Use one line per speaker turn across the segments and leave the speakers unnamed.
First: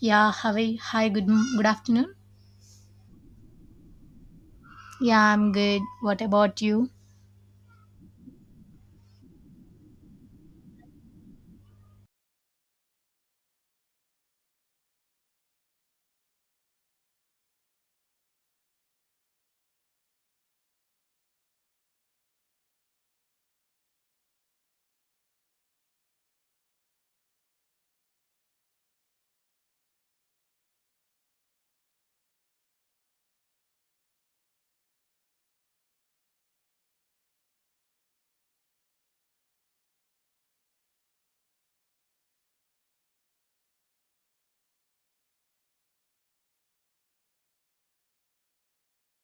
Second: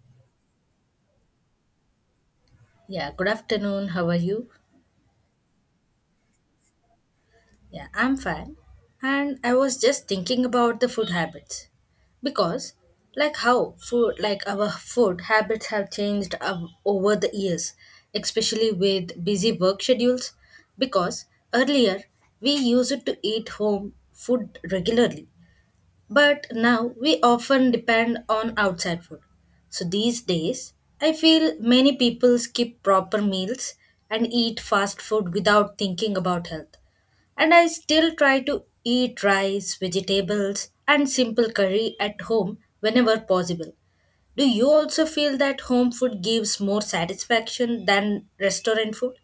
Yeah, Hawaii. Hi, good afternoon.
Yeah, good afternoon. How are you?
Yeah, I'm good. What about you?
Yeah, I'm fine. And I was just thinking about the food habits because like how food like our food habits have changed over the years, especially with busy work schedules because earlier we used to eat home food regularly. But now we often depend on outside food. So these days, I feel many people skip proper meals and eat fast food without thinking about health. And I still try to eat rice, vegetables, and simple curry at home whenever possible. Do you also feel that home food gives more satisfaction than restaurant food?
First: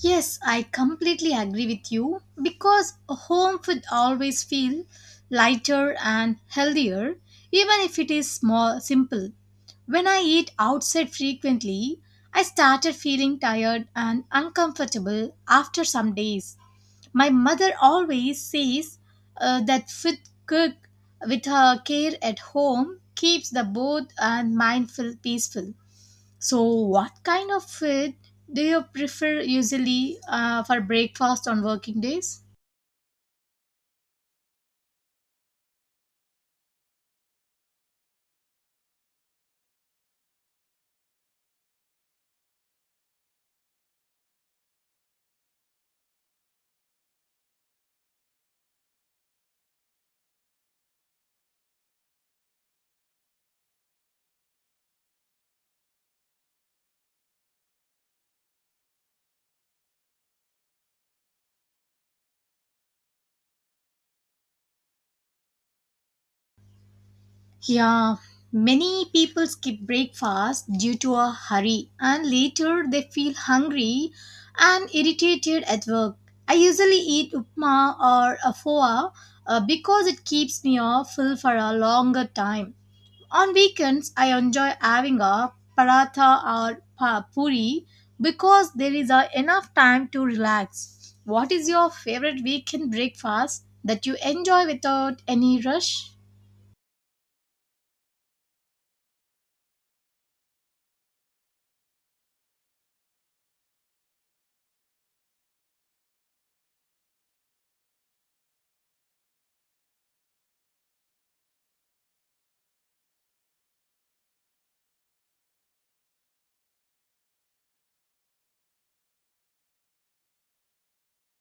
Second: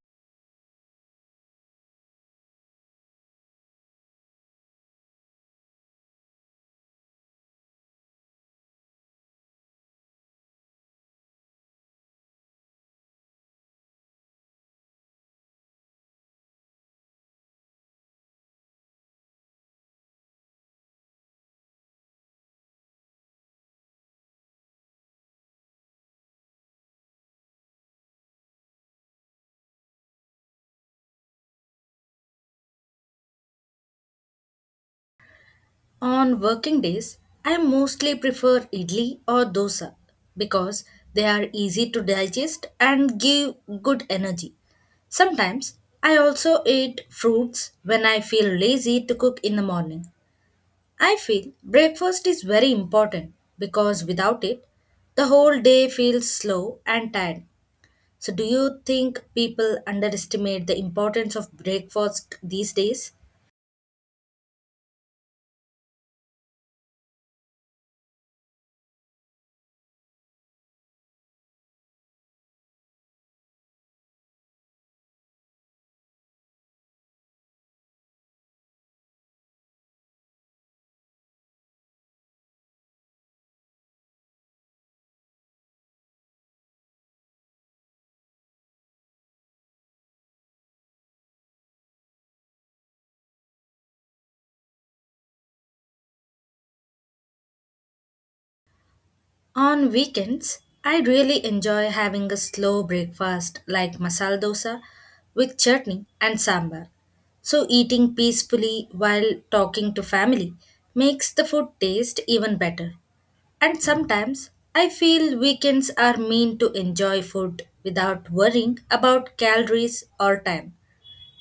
Yes, I completely agree with you because home food always feel lighter and healthier even if it is small simple. When I eat outside frequently, I started feeling tired and uncomfortable after some days. My mother always says that fit cook with her care at home keeps the both and mind feel peaceful. So, what kind of food do you prefer usually for breakfast on working days?
On working days, I mostly prefer idli or dosa because they are easy to digest and give good energy. Sometimes I also eat fruits when I feel lazy to cook in the morning. I feel breakfast is very important because without it, the whole day feels slow and tired. So, do you think people underestimate the importance of breakfast these days?
Yeah, many people skip breakfast due to a hurry and later they feel hungry and irritated at work. I usually eat upma or a foa because it keeps me off full for a longer time. On weekends, I enjoy having a paratha or puri because there is a enough time to relax. What is your favorite weekend breakfast that you enjoy without any rush?
On weekends, I really enjoy having a slow breakfast like masala dosa with chutney and sambar. So eating peacefully while talking to family makes the food taste even better. And sometimes I feel weekends are meant to enjoy food without worrying about calories or time.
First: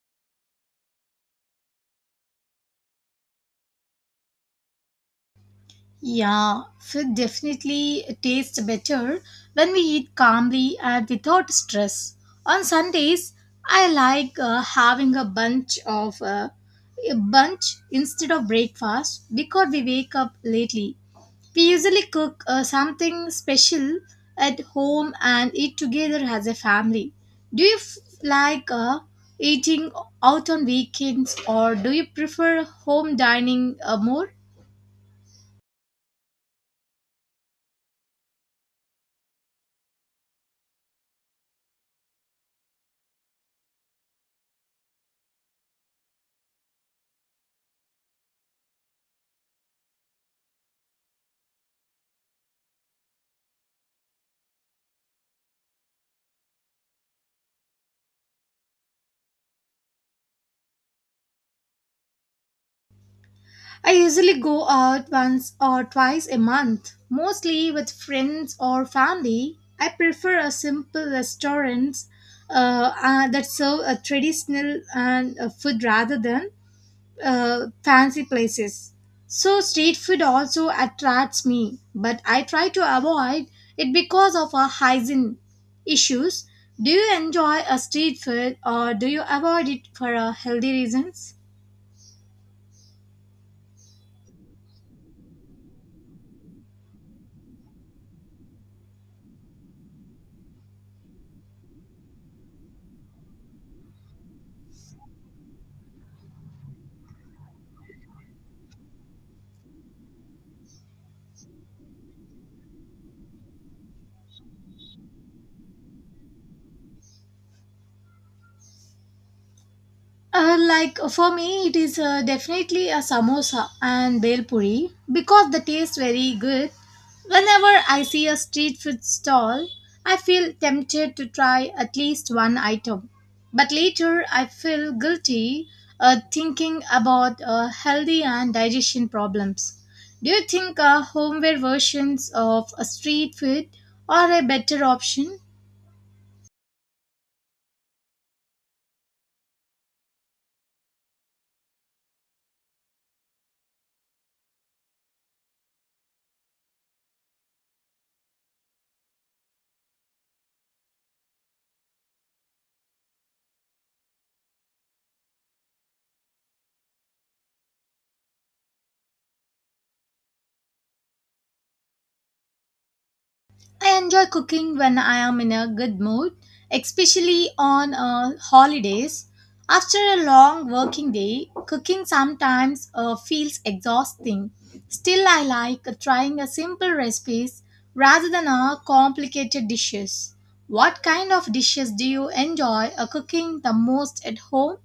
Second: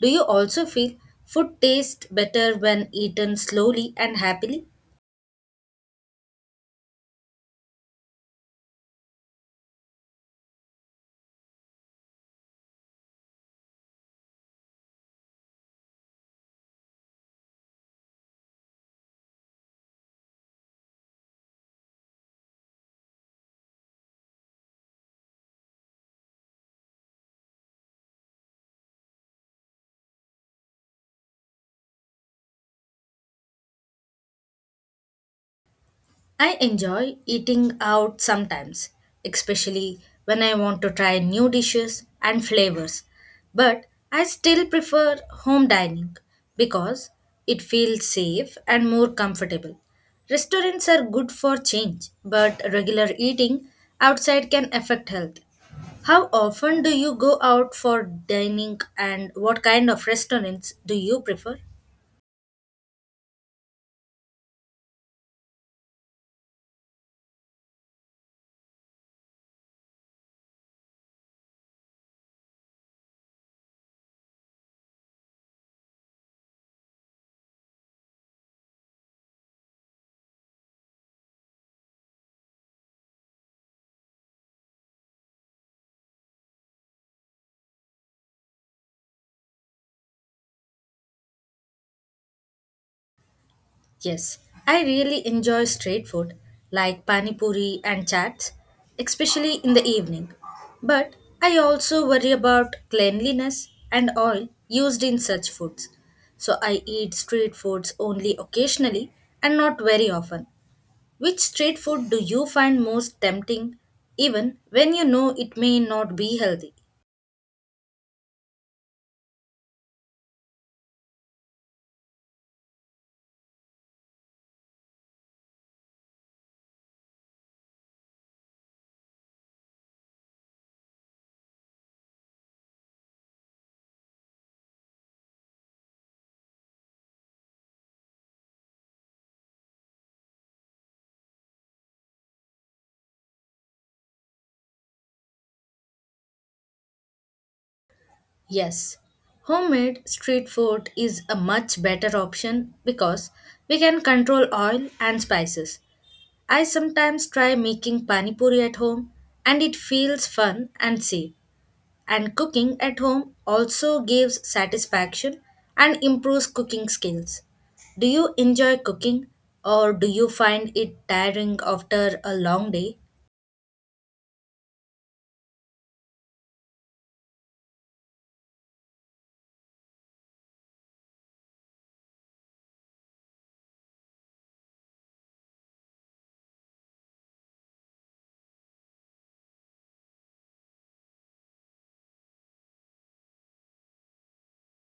Do you also feel food tastes better when eaten slowly and happily?
Yeah, food definitely tastes better when we eat calmly and without stress. On Sundays, I like having a bunch of a bunch instead of breakfast because we wake up lately. We usually cook something special at home and eat together as a family. Do you like eating out on weekends or do you prefer home dining more?
I enjoy eating out sometimes, especially when I want to try new dishes and flavors. But I still prefer home dining because it feels safe and more comfortable. Restaurants are good for change, but regular eating outside can affect health. How often do you go out for dining and what kind of restaurants do you prefer?
I usually go out once or twice a month, mostly with friends or family. I prefer a simple restaurant that serve a traditional and food rather than fancy places. So street food also attracts me, but I try to avoid it because of our hygiene issues. Do you enjoy a street food or do you avoid it for healthy reasons?
Yes, I really enjoy street food like pani puri and chats, especially in the evening. But I also worry about cleanliness and oil used in such foods. So I eat street foods only occasionally and not very often. Which street food do you find most tempting even when you know it may not be healthy?
Like for me, it is definitely a samosa and bel puri because the taste very good. Whenever I see a street food stall, I feel tempted to try at least one item. But later, I feel guilty thinking about healthy and digestion problems. Do you think homeware versions of a street food are a better option?
Yes, homemade street food is a much better option because we can control oil and spices. I sometimes try making pani puri at home and it feels fun and safe. And cooking at home also gives satisfaction and improves cooking skills. Do you enjoy cooking or do you find it tiring after a long day?
I enjoy cooking when I am in a good mood, especially on holidays. After a long working day, cooking sometimes feels exhausting. Still, I like trying a simple recipes rather than a complicated dishes. What kind of dishes do you enjoy cooking the most at home?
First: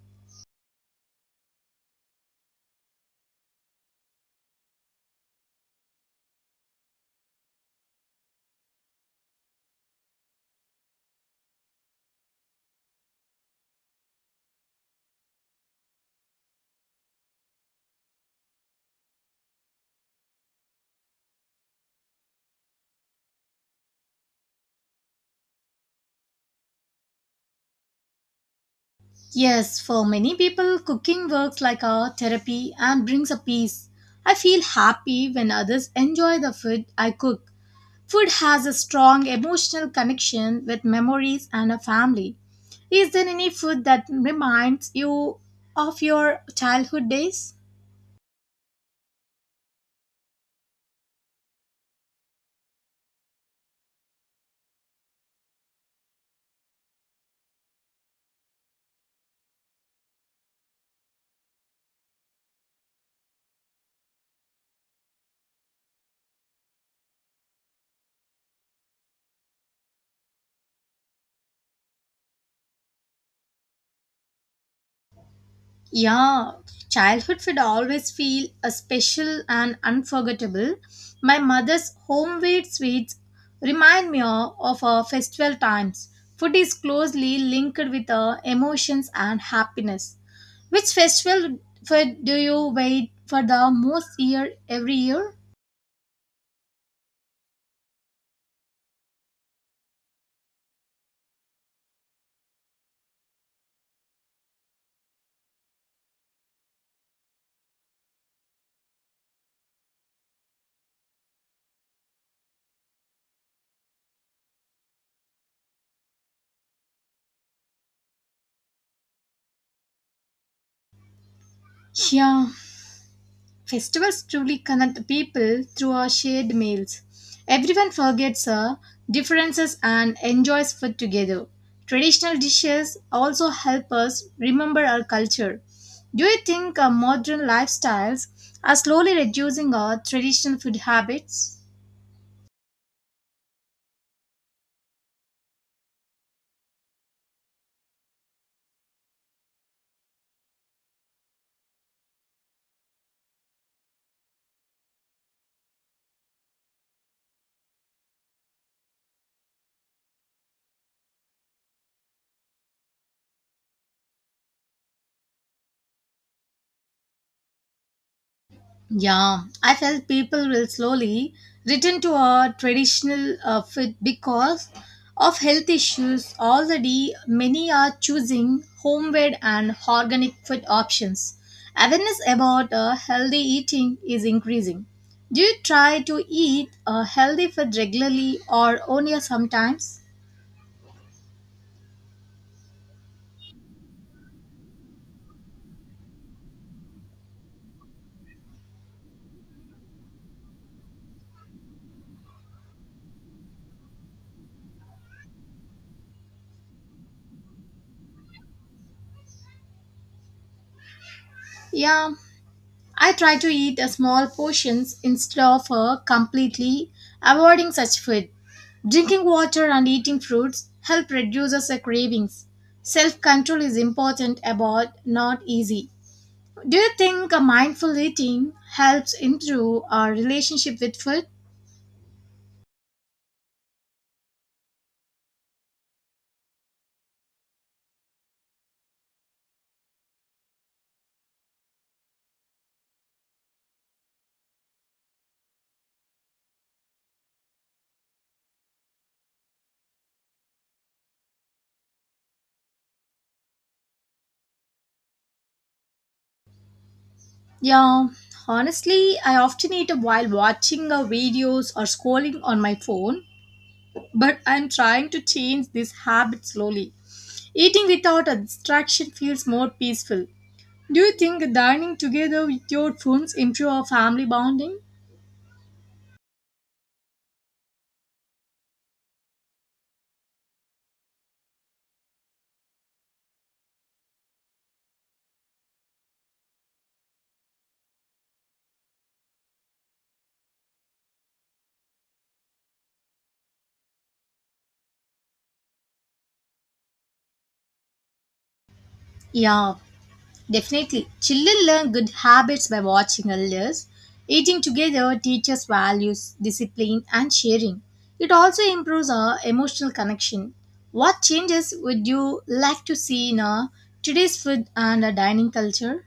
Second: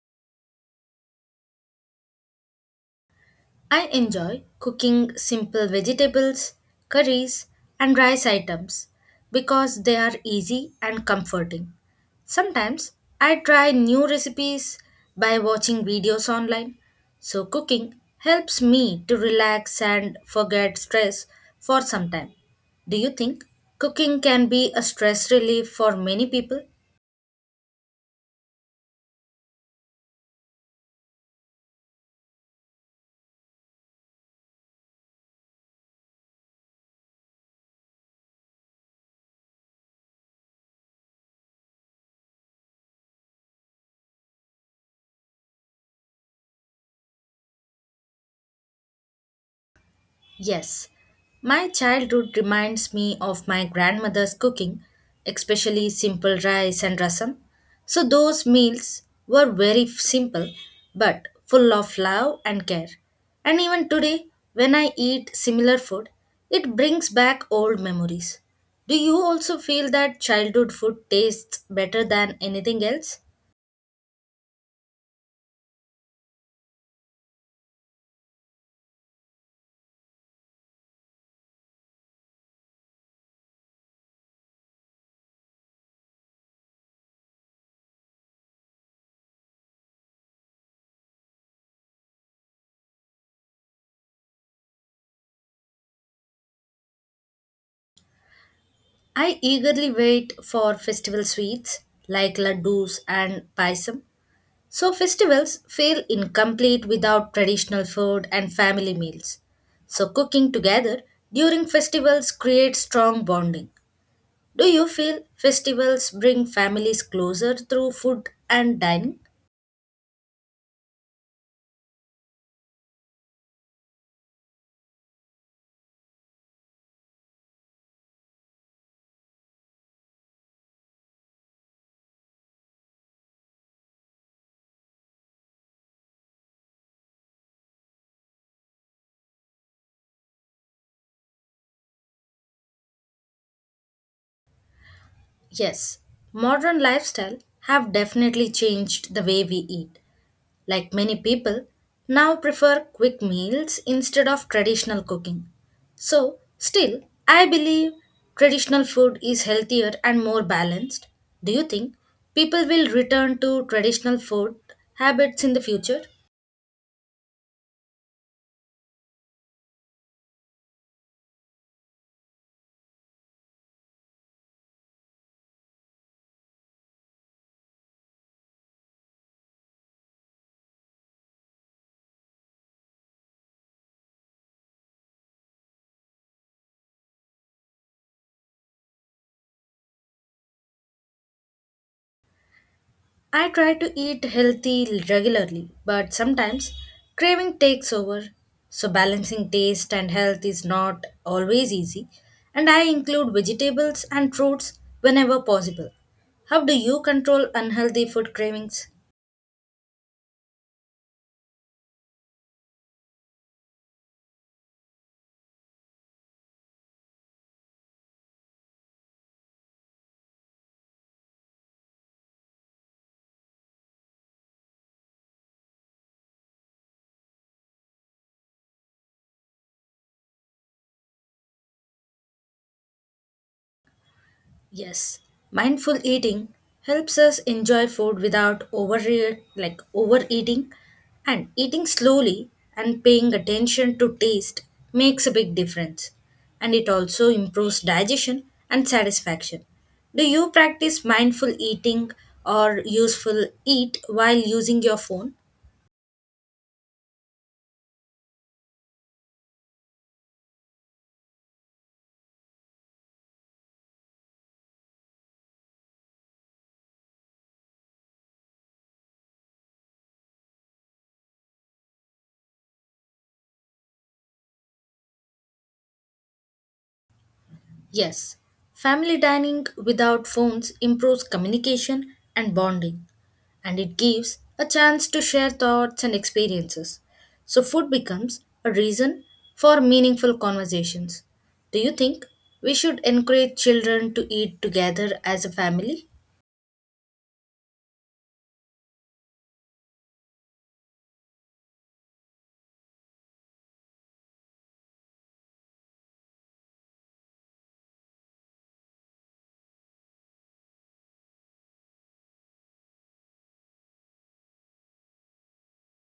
I enjoy cooking simple vegetables, curries, and rice items because they are easy and comforting. Sometimes I try new recipes by watching videos online, so cooking helps me to relax and forget stress for some time. Do you think cooking can be a stress relief for many people?
Yes, for many people, cooking works like a therapy and brings a peace. I feel happy when others enjoy the food I cook. Food has a strong emotional connection with memories and a family. Is there any food that reminds you of your childhood days?
Yes, my childhood reminds me of my grandmother's cooking, especially simple rice and rasam. So, those meals were very simple but full of love and care. And even today, when I eat similar food, it brings back old memories. Do you also feel that childhood food tastes better than anything else?
Yeah, childhood food always feel a special and unforgettable. My mother's homemade sweets remind me of our festival times. Food is closely linked with our emotions and happiness. Which festival food do you wait for the most year every year?
I eagerly wait for festival sweets like laddus and paisam. So, festivals feel incomplete without traditional food and family meals. So, cooking together during festivals creates strong bonding. Do you feel festivals bring families closer through food and dining?
Yeah, festivals truly connect people through our shared meals. Everyone forgets our differences and enjoys food together. Traditional dishes also help us remember our culture. Do you think our modern lifestyles are slowly reducing our traditional food habits?
Yes. Modern lifestyle have definitely changed the way we eat. Like many people, now prefer quick meals instead of traditional cooking. So, still, I believe traditional food is healthier and more balanced. Do you think people will return to traditional food habits in the future?
Yeah, I felt people will slowly return to a traditional fit because of health issues. Already, many are choosing homemade and organic food options. Awareness about healthy eating is increasing. Do you try to eat a healthy food regularly or only sometimes?
I try to eat healthy regularly, but sometimes craving takes over. So balancing taste and health is not always easy, and I include vegetables and fruits whenever possible. How do you control unhealthy food cravings?
Yeah, I try to eat a small portions instead of completely avoiding such food. Drinking water and eating fruits help reduce our cravings. Self control is important, about not easy. Do you think a mindful eating helps improve our relationship with food?
Yes, mindful eating helps us enjoy food without overeating and eating slowly and paying attention to taste makes a big difference and it also improves digestion and satisfaction. Do you practice mindful eating or useful eat while using your phone?
Yeah, honestly, I often eat while watching videos or scrolling on my phone, but I'm trying to change this habit slowly. Eating without a distraction feels more peaceful. Do you think dining together with your friends improve our family bonding?
Yes, family dining without phones improves communication and bonding, and it gives a chance to share thoughts and experiences. So, food becomes a reason for meaningful conversations. Do you think we should encourage children to eat together as a family?
Yeah, definitely. Children learn good habits by watching others. Eating together teaches values, discipline, and sharing. It also improves our emotional connection. What changes would you like to see in our today's food and our dining culture?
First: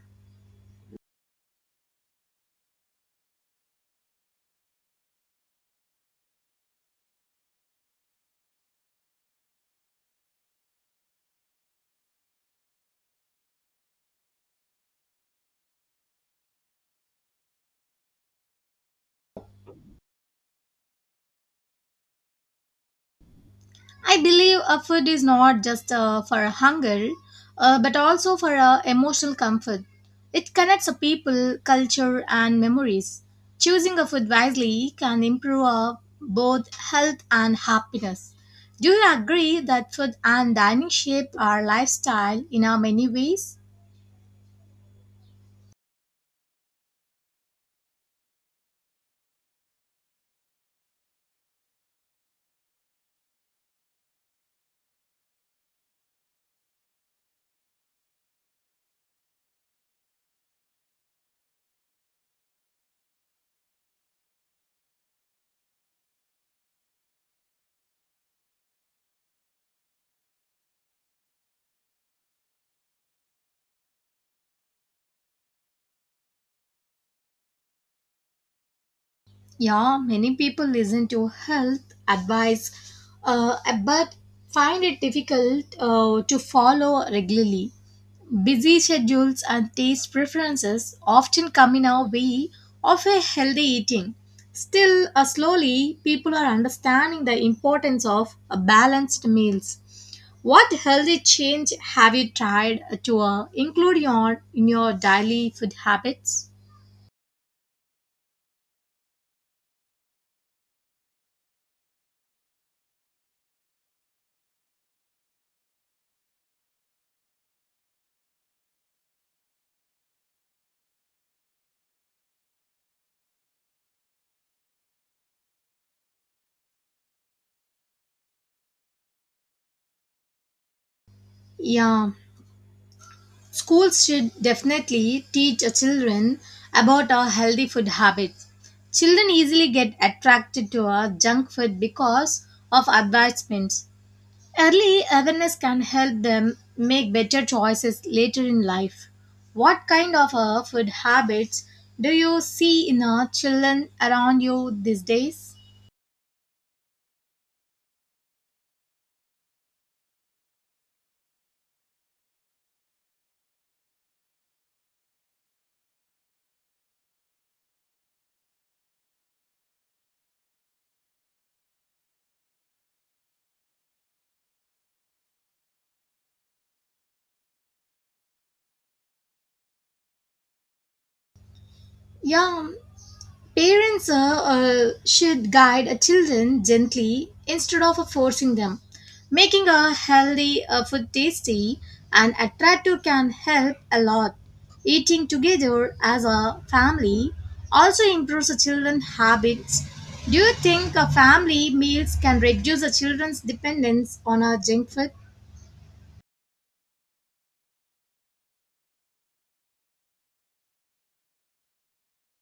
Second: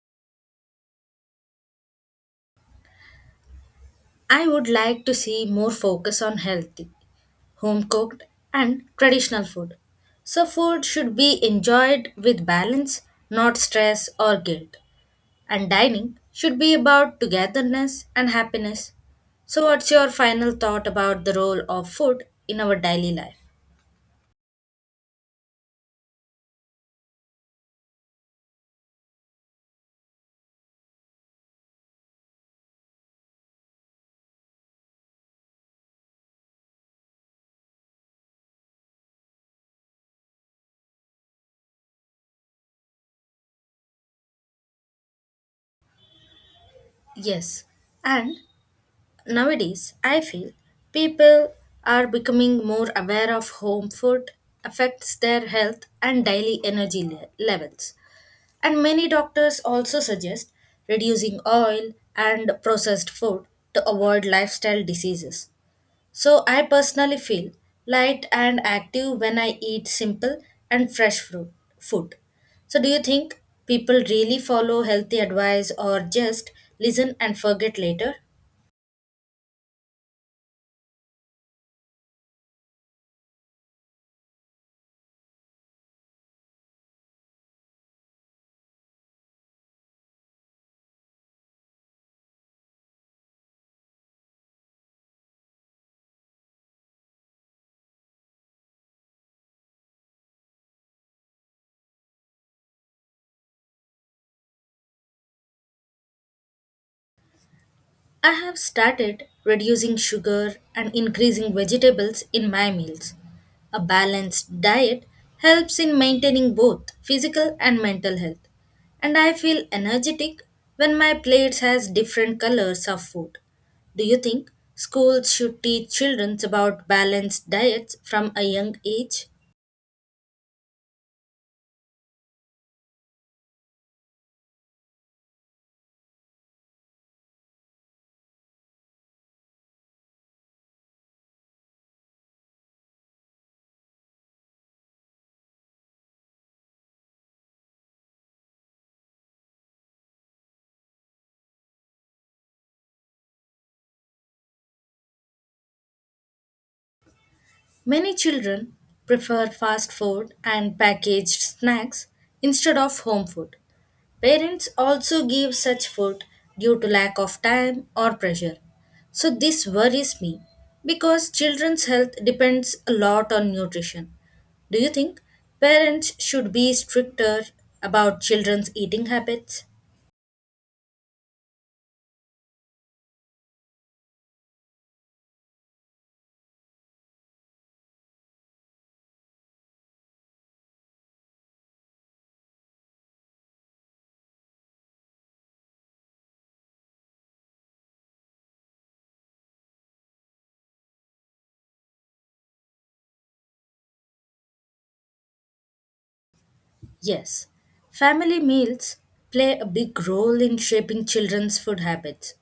I would like to see more focus on healthy, home cooked, and traditional food. So, food should be enjoyed with balance, not stress or guilt, and dining should be about togetherness and happiness. So, what's your final thought about the role of food in our daily life?
I believe a food is not just for a hunger, but also for a emotional comfort. It connects a people, culture, and memories. Choosing a food wisely can improve both health and happiness. Do you agree that food and dining shape our lifestyle in many ways?
Yes, and nowadays I feel people are becoming more aware of home food affects their health and daily energy levels. And many doctors also suggest reducing oil and processed food to avoid lifestyle diseases. So I personally feel light and active when I eat simple and fresh fruit food. So do you think people really follow healthy advice or just listen and forget later?
Yeah, many people listen to health advice, uh, but find it difficult to follow regularly. Busy schedules and taste preferences often come in our way of a healthy eating. Still, slowly, people are understanding the importance of balanced meals. What healthy change have you tried to in your daily food habits?
I have started reducing sugar and increasing vegetables in my meals. A balanced diet helps in maintaining both physical and mental health, and I feel energetic when my plates has different colors of food. Do you think schools should teach children about balanced diets from a young age?
Yeah, schools should definitely teach our children about our healthy food habits. Children easily get attracted to our junk food because of advertisements. Early awareness can help them make better choices later in life. What kind of food habits do you see in our children around you these days?
Many children prefer fast food and packaged snacks instead of home food. Parents also give such food due to lack of time or pressure. So this worries me because children's health depends a lot on nutrition. Do you think parents should be stricter about children's eating habits?
Yeah, parents should guide children gently instead of forcing them. Making a healthy food tasty and attractive can help a lot. Eating together as a family also improves the children's habits. Do you think family meals can reduce the children's dependence on junk food?
Yes, family meals play a big role in shaping children's food habits.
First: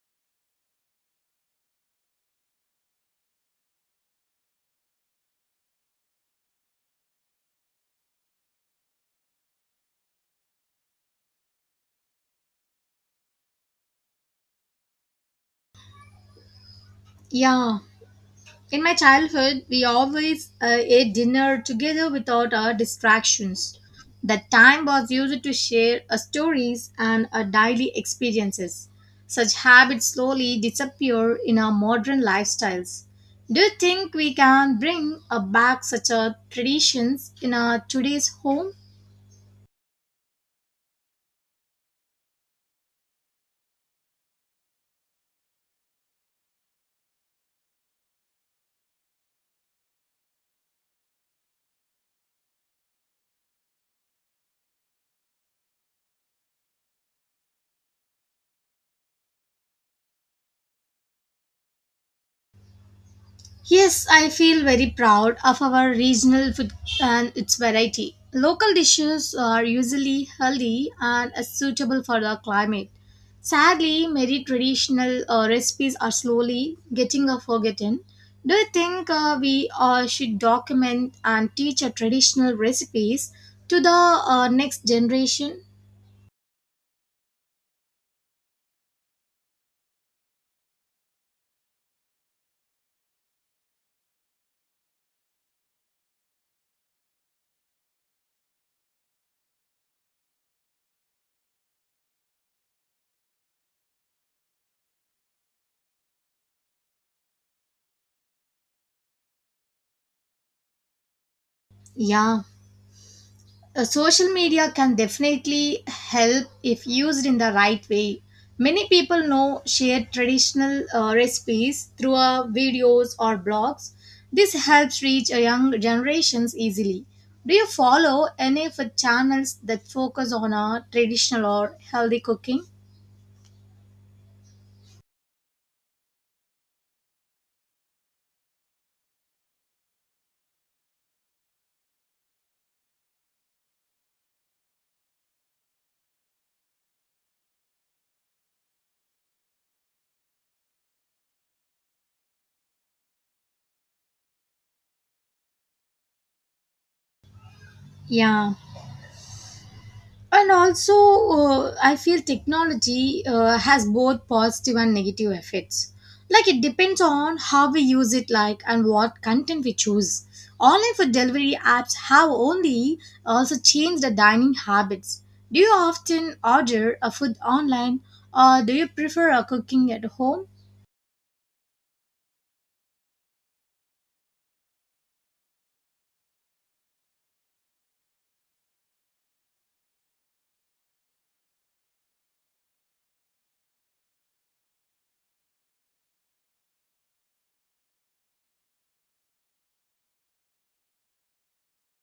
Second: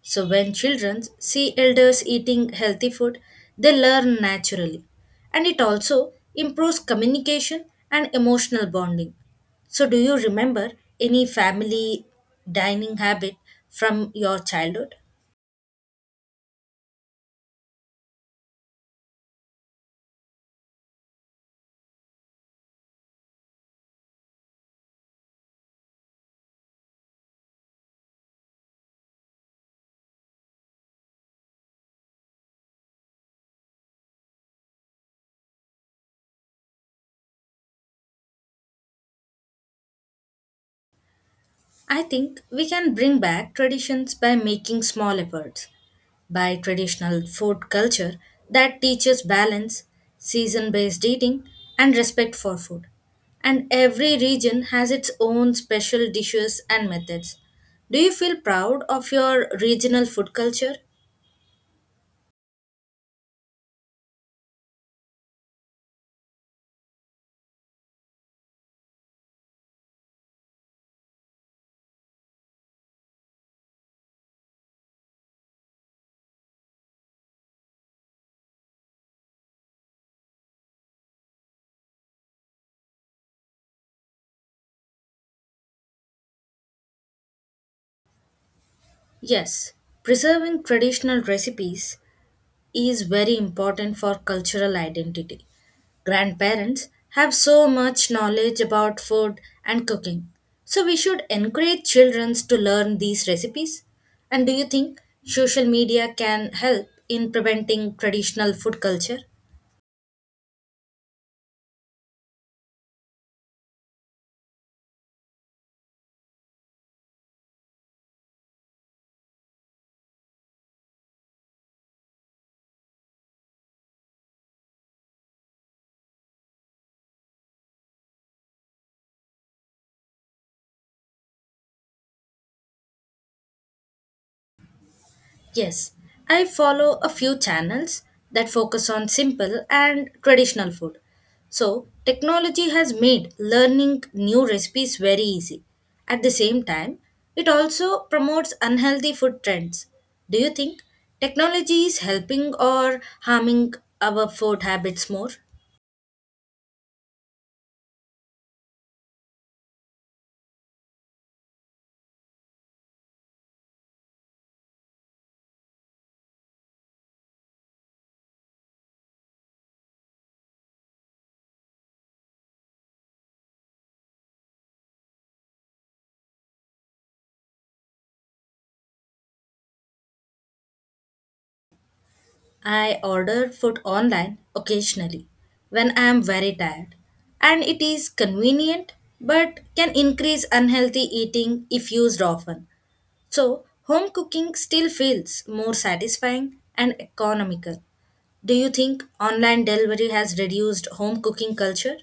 So when children see elders eating healthy food, they learn naturally. And it also improves communication and emotional bonding. So do you remember any family dining habit from your childhood?
Yeah. In my childhood, we always ate dinner together without our distractions. That time was used to share our stories and our daily experiences. Such habits slowly disappear in our modern lifestyles. Do you think we can bring back such a traditions in our today's home?
I think we can bring back traditions by making small efforts. By traditional food culture that teaches balance, season based eating, and respect for food. And every region has its own special dishes and methods. Do you feel proud of your regional food culture?
Yes, I feel very proud of our regional food and its variety. Local dishes are usually healthy and are suitable for the climate. Sadly, many traditional recipes are slowly getting forgotten. Do you think we should document and teach our traditional recipes to the next generation?
Yes, preserving traditional recipes is very important for cultural identity. Grandparents have so much knowledge about food and cooking, so we should encourage children to learn these recipes. And do you think social media can help in preventing traditional food culture?
Yeah. Social media can definitely help if used in the right way. Many people now share traditional recipes through videos or blogs. This helps reach a young generations easily. Do you follow any of the channels that focus on traditional or healthy cooking?
Yes, I follow a few channels that focus on simple and traditional food. So, technology has made learning new recipes very easy. At the same time, it also promotes unhealthy food trends. Do you think technology is helping or harming our food habits more?
Yeah. And also I feel technology has both positive and negative effects, like it depends on how we use it, like, and what content we choose. Online food delivery apps have only also changed the dining habits. Do you often order a food online or do you prefer a cooking at home?
I order food online occasionally when I am very tired, and it is convenient but can increase unhealthy eating if used often. So, home cooking still feels more satisfying and economical. Do you think online delivery has reduced home cooking culture?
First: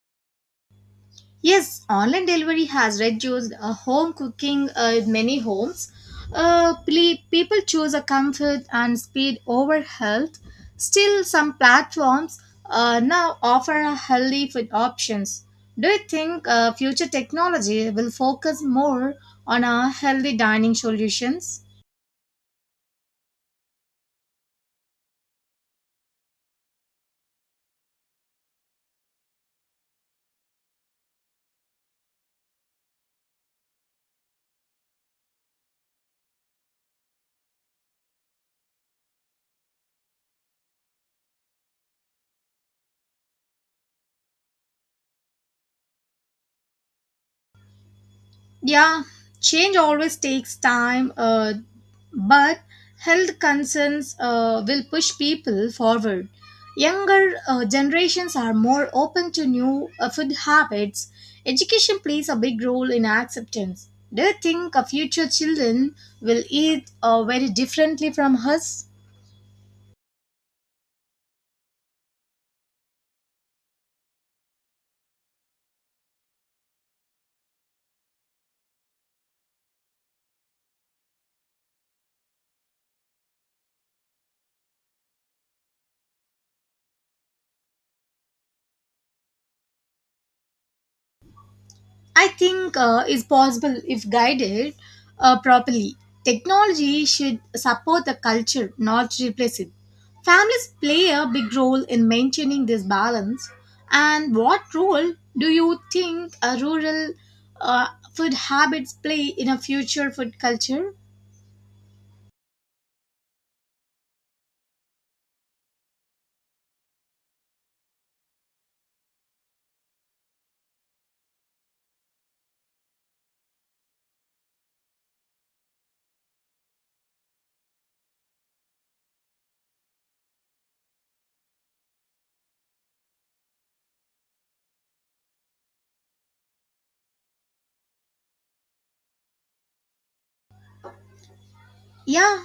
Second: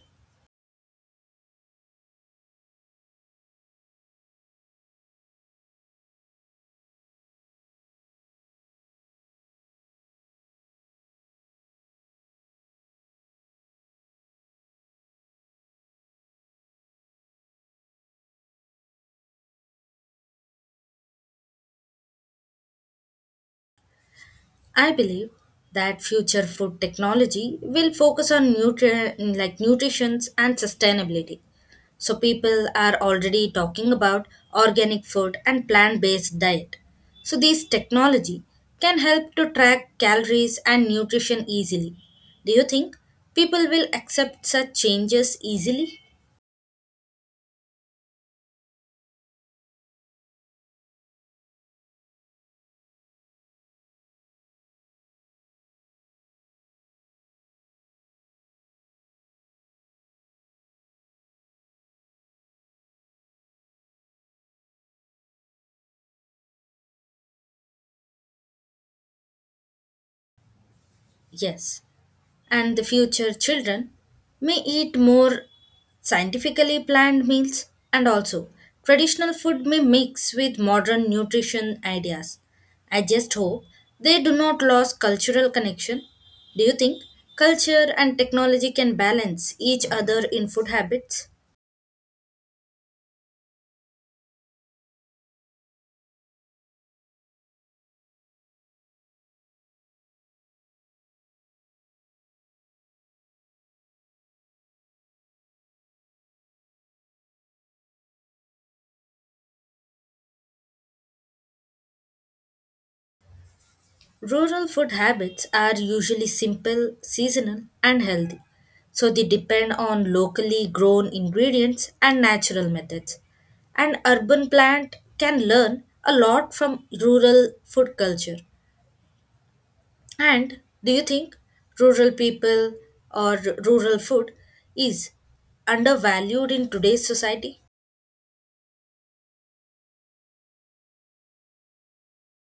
Yes, online delivery has reduced home cooking in many homes. People choose a comfort and speed over health. Still, some platforms now offer a healthy food options. Do you think future technology will focus more on our healthy dining solutions?
I believe that future food technology will focus on nutrition and sustainability. So people are already talking about organic food and plant-based diet. So this technology can help to track calories and nutrition easily. Do you think people will accept such changes easily?
Yeah, change always takes time, but health concerns will push people forward. Younger generations are more open to new food habits. Education plays a big role in acceptance. Do you think future children will eat very differently from us?
Yes. And the future children may eat more scientifically planned meals and also traditional food may mix with modern nutrition ideas. I just hope they do not lose cultural connection. Do you think culture and technology can balance each other in food habits?
I think is possible if guided properly. Technology should support the culture, not replace it. Families play a big role in maintaining this balance. And what role do you think a rural uh, food habits play in a future food culture?
Rural food habits are usually simple, seasonal, and healthy, so they depend on locally grown ingredients and natural methods. An urban plant can learn a lot from rural food culture. And do you think rural people or rural food is undervalued in today's society?
Yeah,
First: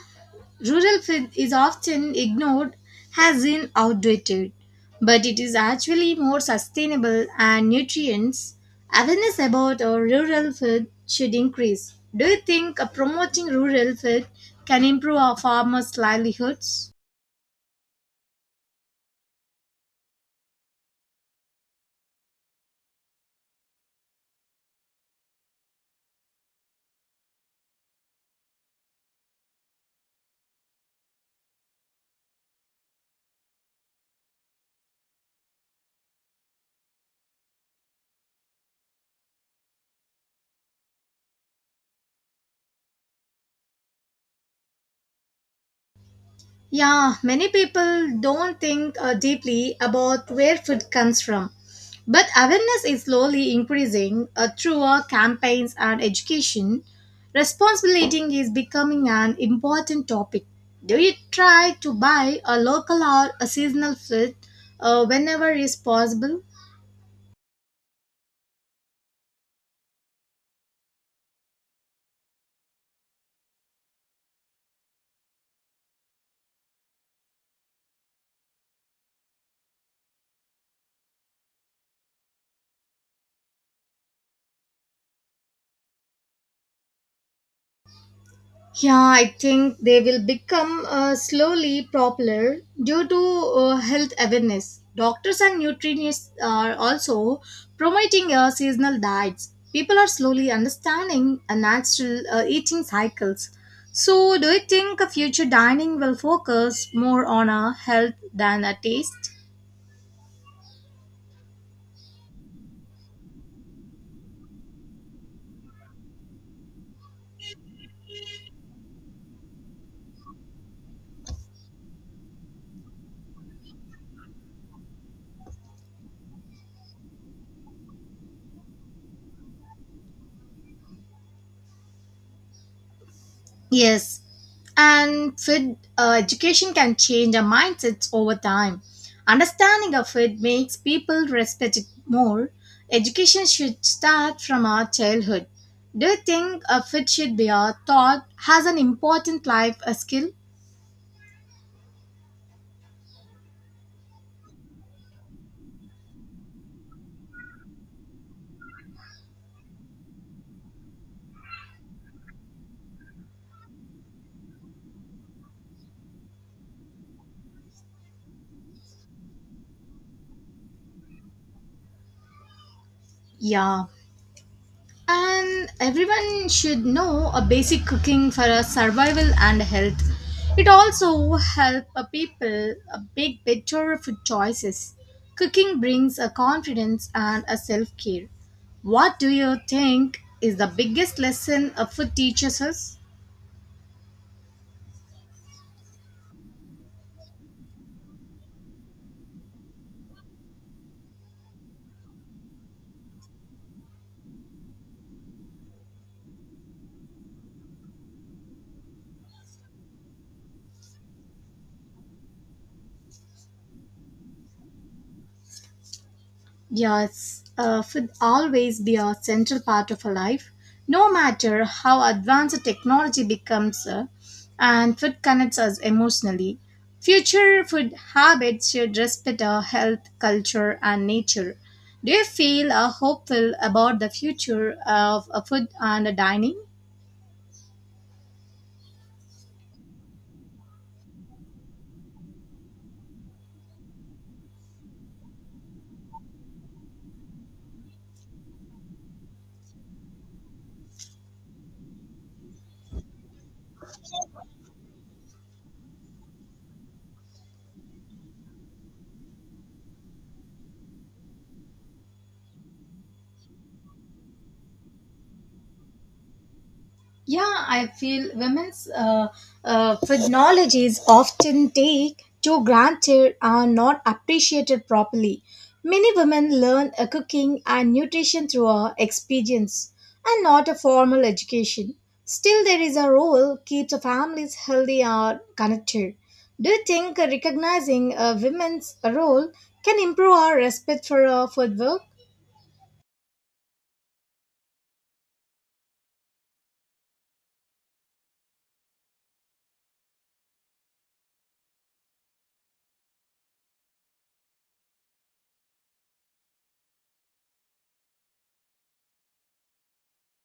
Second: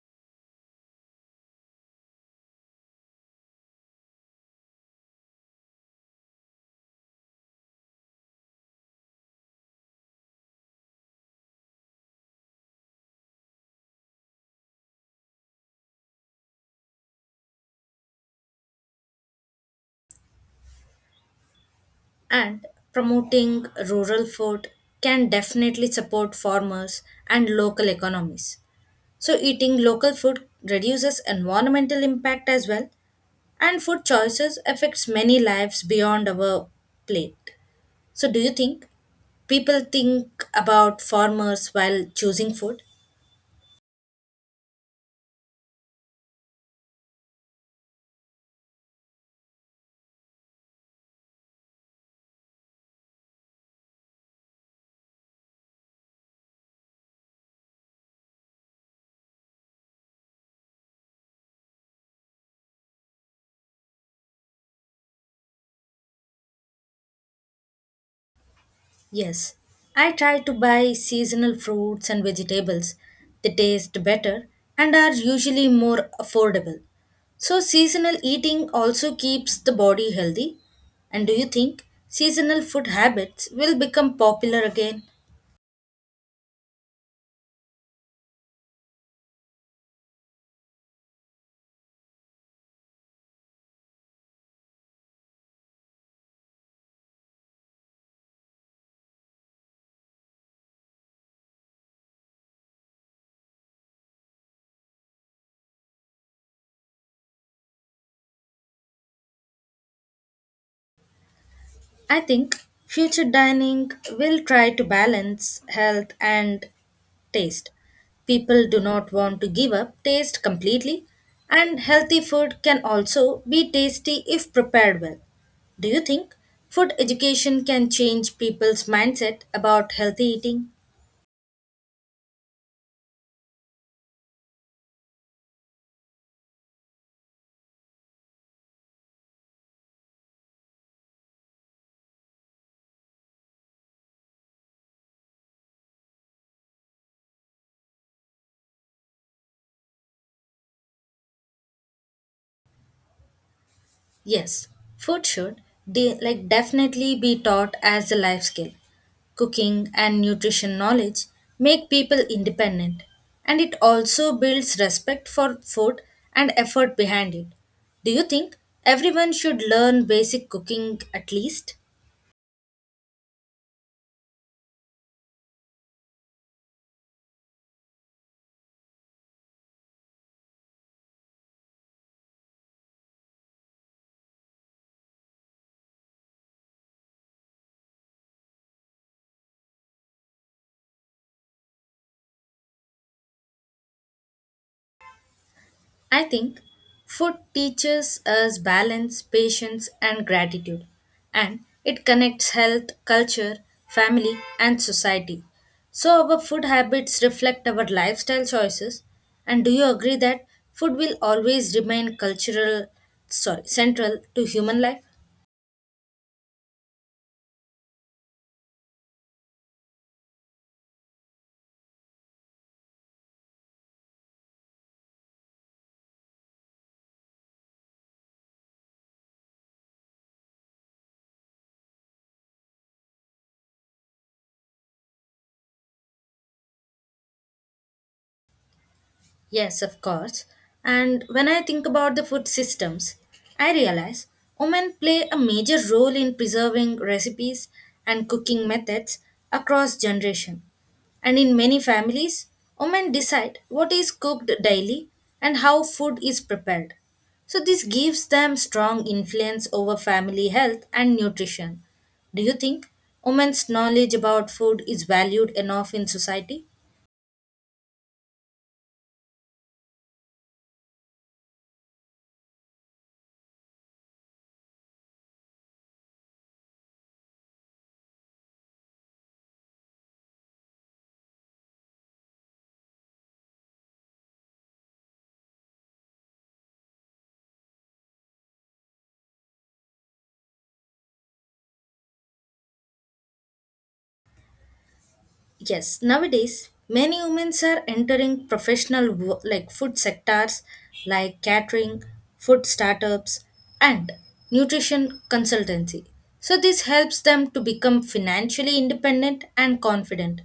rural food is often ignored as in outdated, but it is actually more sustainable and nutrients. Awareness about our rural food should increase. Do you think promoting rural food can improve our farmers' livelihoods?
And promoting rural food can definitely support farmers and local economies. So, eating local food reduces environmental impact as well, and food choices affects many lives beyond our plate. So, do you think people think about farmers while choosing food?
Yeah, many people don't think deeply about where food comes from. But awareness is slowly increasing through our campaigns and education. Responsible eating is becoming an important topic. Do you try to buy a local or a seasonal food whenever is possible?
Yes. I try to buy seasonal fruits and vegetables. They taste better and are usually more affordable. So, seasonal eating also keeps the body healthy. And do you think seasonal food habits will become popular again?
Yeah, I think they will become slowly popular due to health awareness. Doctors and nutritionists are also promoting seasonal diets. People are slowly understanding natural eating cycles. So, do you think a future dining will focus more on a health than a taste?
I think future dining will try to balance health and taste. People do not want to give up taste completely, and healthy food can also be tasty if prepared well. Do you think food education can change people's mindset about healthy eating?
Yes, and food education can change our mindsets over time. Understanding of it makes people respect it more. Education should start from our childhood. Do you think a food should be our thought has an important life a skill?
Yes, food should definitely be taught as a life skill. Cooking and nutrition knowledge make people independent, and it also builds respect for food and effort behind it. Do you think everyone should learn basic cooking at least?
Yeah. And everyone should know a basic cooking for a survival and health. It also helps people a big better food choices. Cooking brings a confidence and a self care. What do you think is the biggest lesson a food teaches us?
I think food teaches us balance, patience, and gratitude, and it connects health, culture, family, and society. So, our food habits reflect our lifestyle choices. And do you agree that food will always remain cultural, sorry, central to human life?
Yes, food always be a central part of our life, no matter how advanced technology becomes, and food connects us emotionally. Future food habits should respect our health, culture, and nature. Do you feel hopeful about the future of food and dining?
Yes, of course. And when I think about the food systems, I realize women play a major role in preserving recipes and cooking methods across generation. And in many families, women decide what is cooked daily and how food is prepared. So this gives them strong influence over family health and nutrition. Do you think women's knowledge about food is valued enough in society?
Yeah, I feel women's phrenology is often take to granted and not appreciated properly. Many women learn a cooking and nutrition through a experience and not a formal education. Still, there is a role keeps a families healthy or connected. Do you think recognizing a women's role can improve our respect for food work?
Yes, nowadays many women are entering professional food sectors like catering, food startups and nutrition consultancy. So this helps them to become financially independent and confident.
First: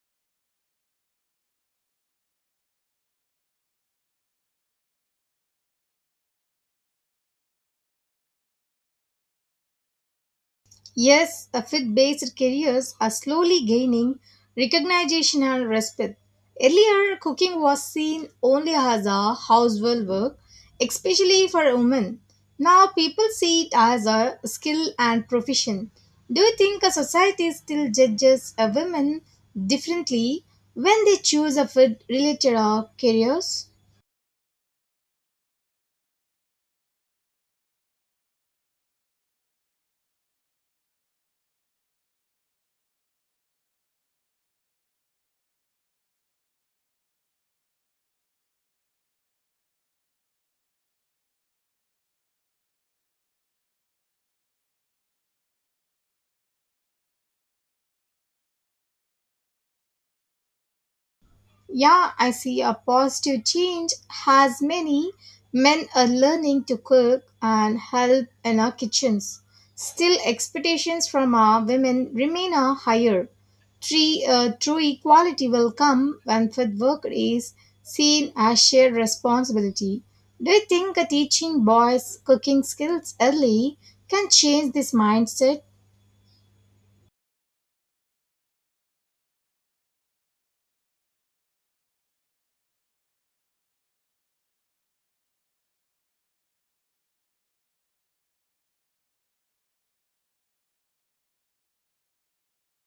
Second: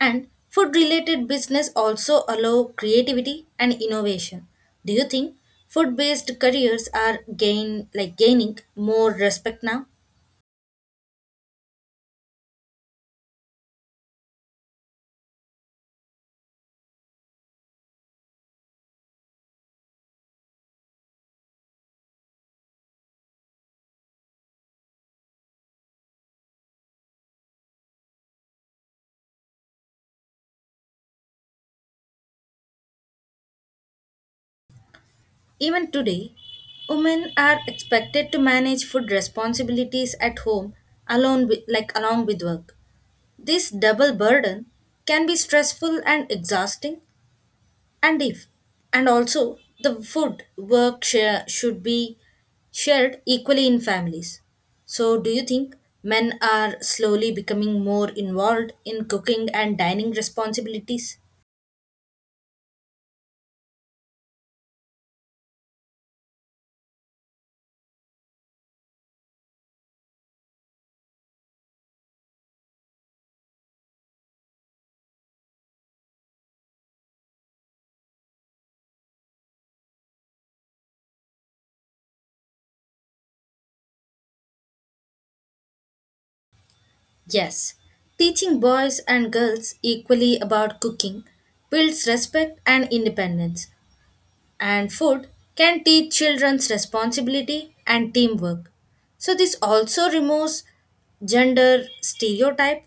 And food related business also allow creativity and innovation. Do you think food based careers are gaining more respect now?
Yes, fit based careers are slowly gaining recognition and respect. Earlier, cooking was seen only as a household work, especially for women. Now, people see it as a skill and profession. Do you think a society still judges a women differently when they choose a food related careers?
Even today, women are expected to manage food responsibilities at home along with work. This double burden can be stressful and exhausting and if and also the food work share should be shared equally in families. So do you think men are slowly becoming more involved in cooking and dining responsibilities?
Yeah, I see a positive change as many men are learning to cook and help in our kitchens. Still, expectations from our women remain a higher. True equality will come when fit work is seen as shared responsibility. Do you think teaching boys cooking skills early can change this mindset?
Yes, teaching boys and girls equally about cooking builds respect and independence, and food can teach children's responsibility and teamwork. So, this also removes gender stereotype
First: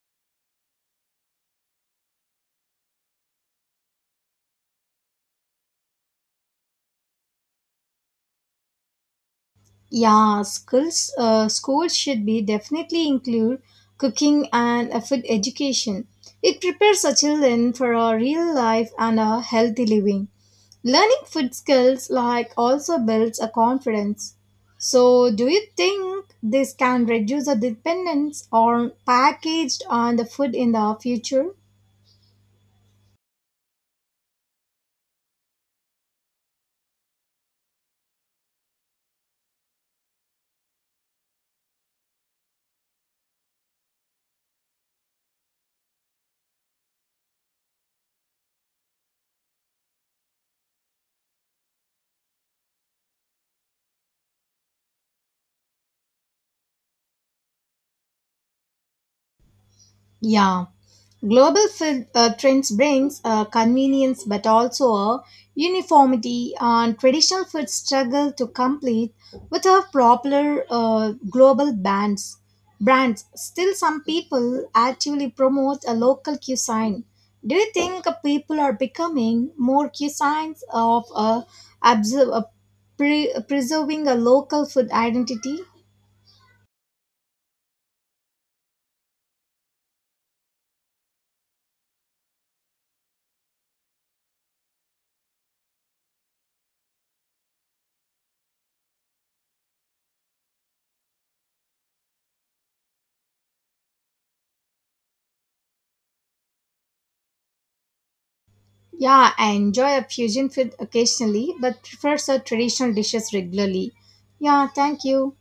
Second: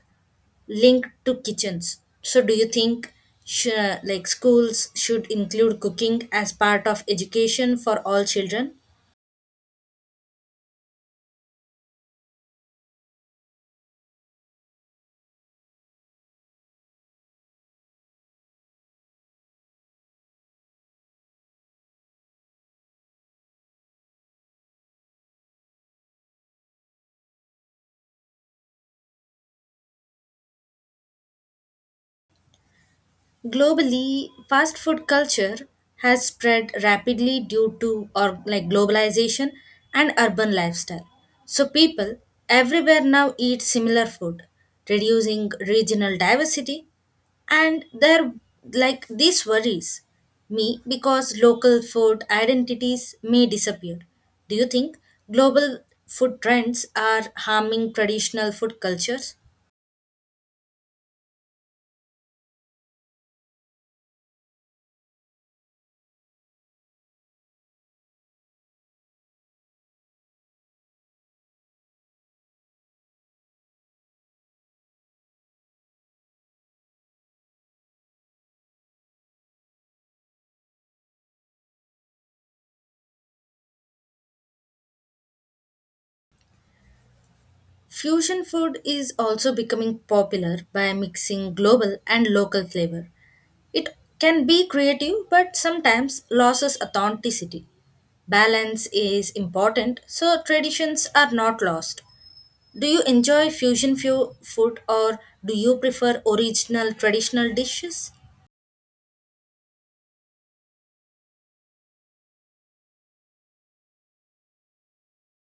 linked to kitchens. So, do you think schools should include cooking as part of education for all children?
Yeah, schools should be definitely include cooking and food education. It prepares our children for a real life and a healthy living. Learning food skills like also builds a confidence. So, do you think this can reduce the dependence on packaged on the food in the future?
Globally, fast food culture has spread rapidly due to or like globalization and urban lifestyle. So people everywhere now eat similar food, reducing regional diversity and there like this worries me because local food identities may disappear. Do you think global food trends are harming traditional food cultures?
Yeah, global trends brings convenience but also a uniformity and traditional food struggle to complete with our popular global bands. Brands still some people actively promote a local cuisine. Do you think people are becoming more cuisines of observe, uh, preserving a local food identity?
Fusion food is also becoming popular by mixing global and local flavor. It can be creative but sometimes loses authenticity. Balance is important so traditions are not lost. Do you enjoy food or do you prefer original traditional dishes?
Yeah, I enjoy a fusion food occasionally, but prefers our traditional dishes regularly. Yeah, thank you.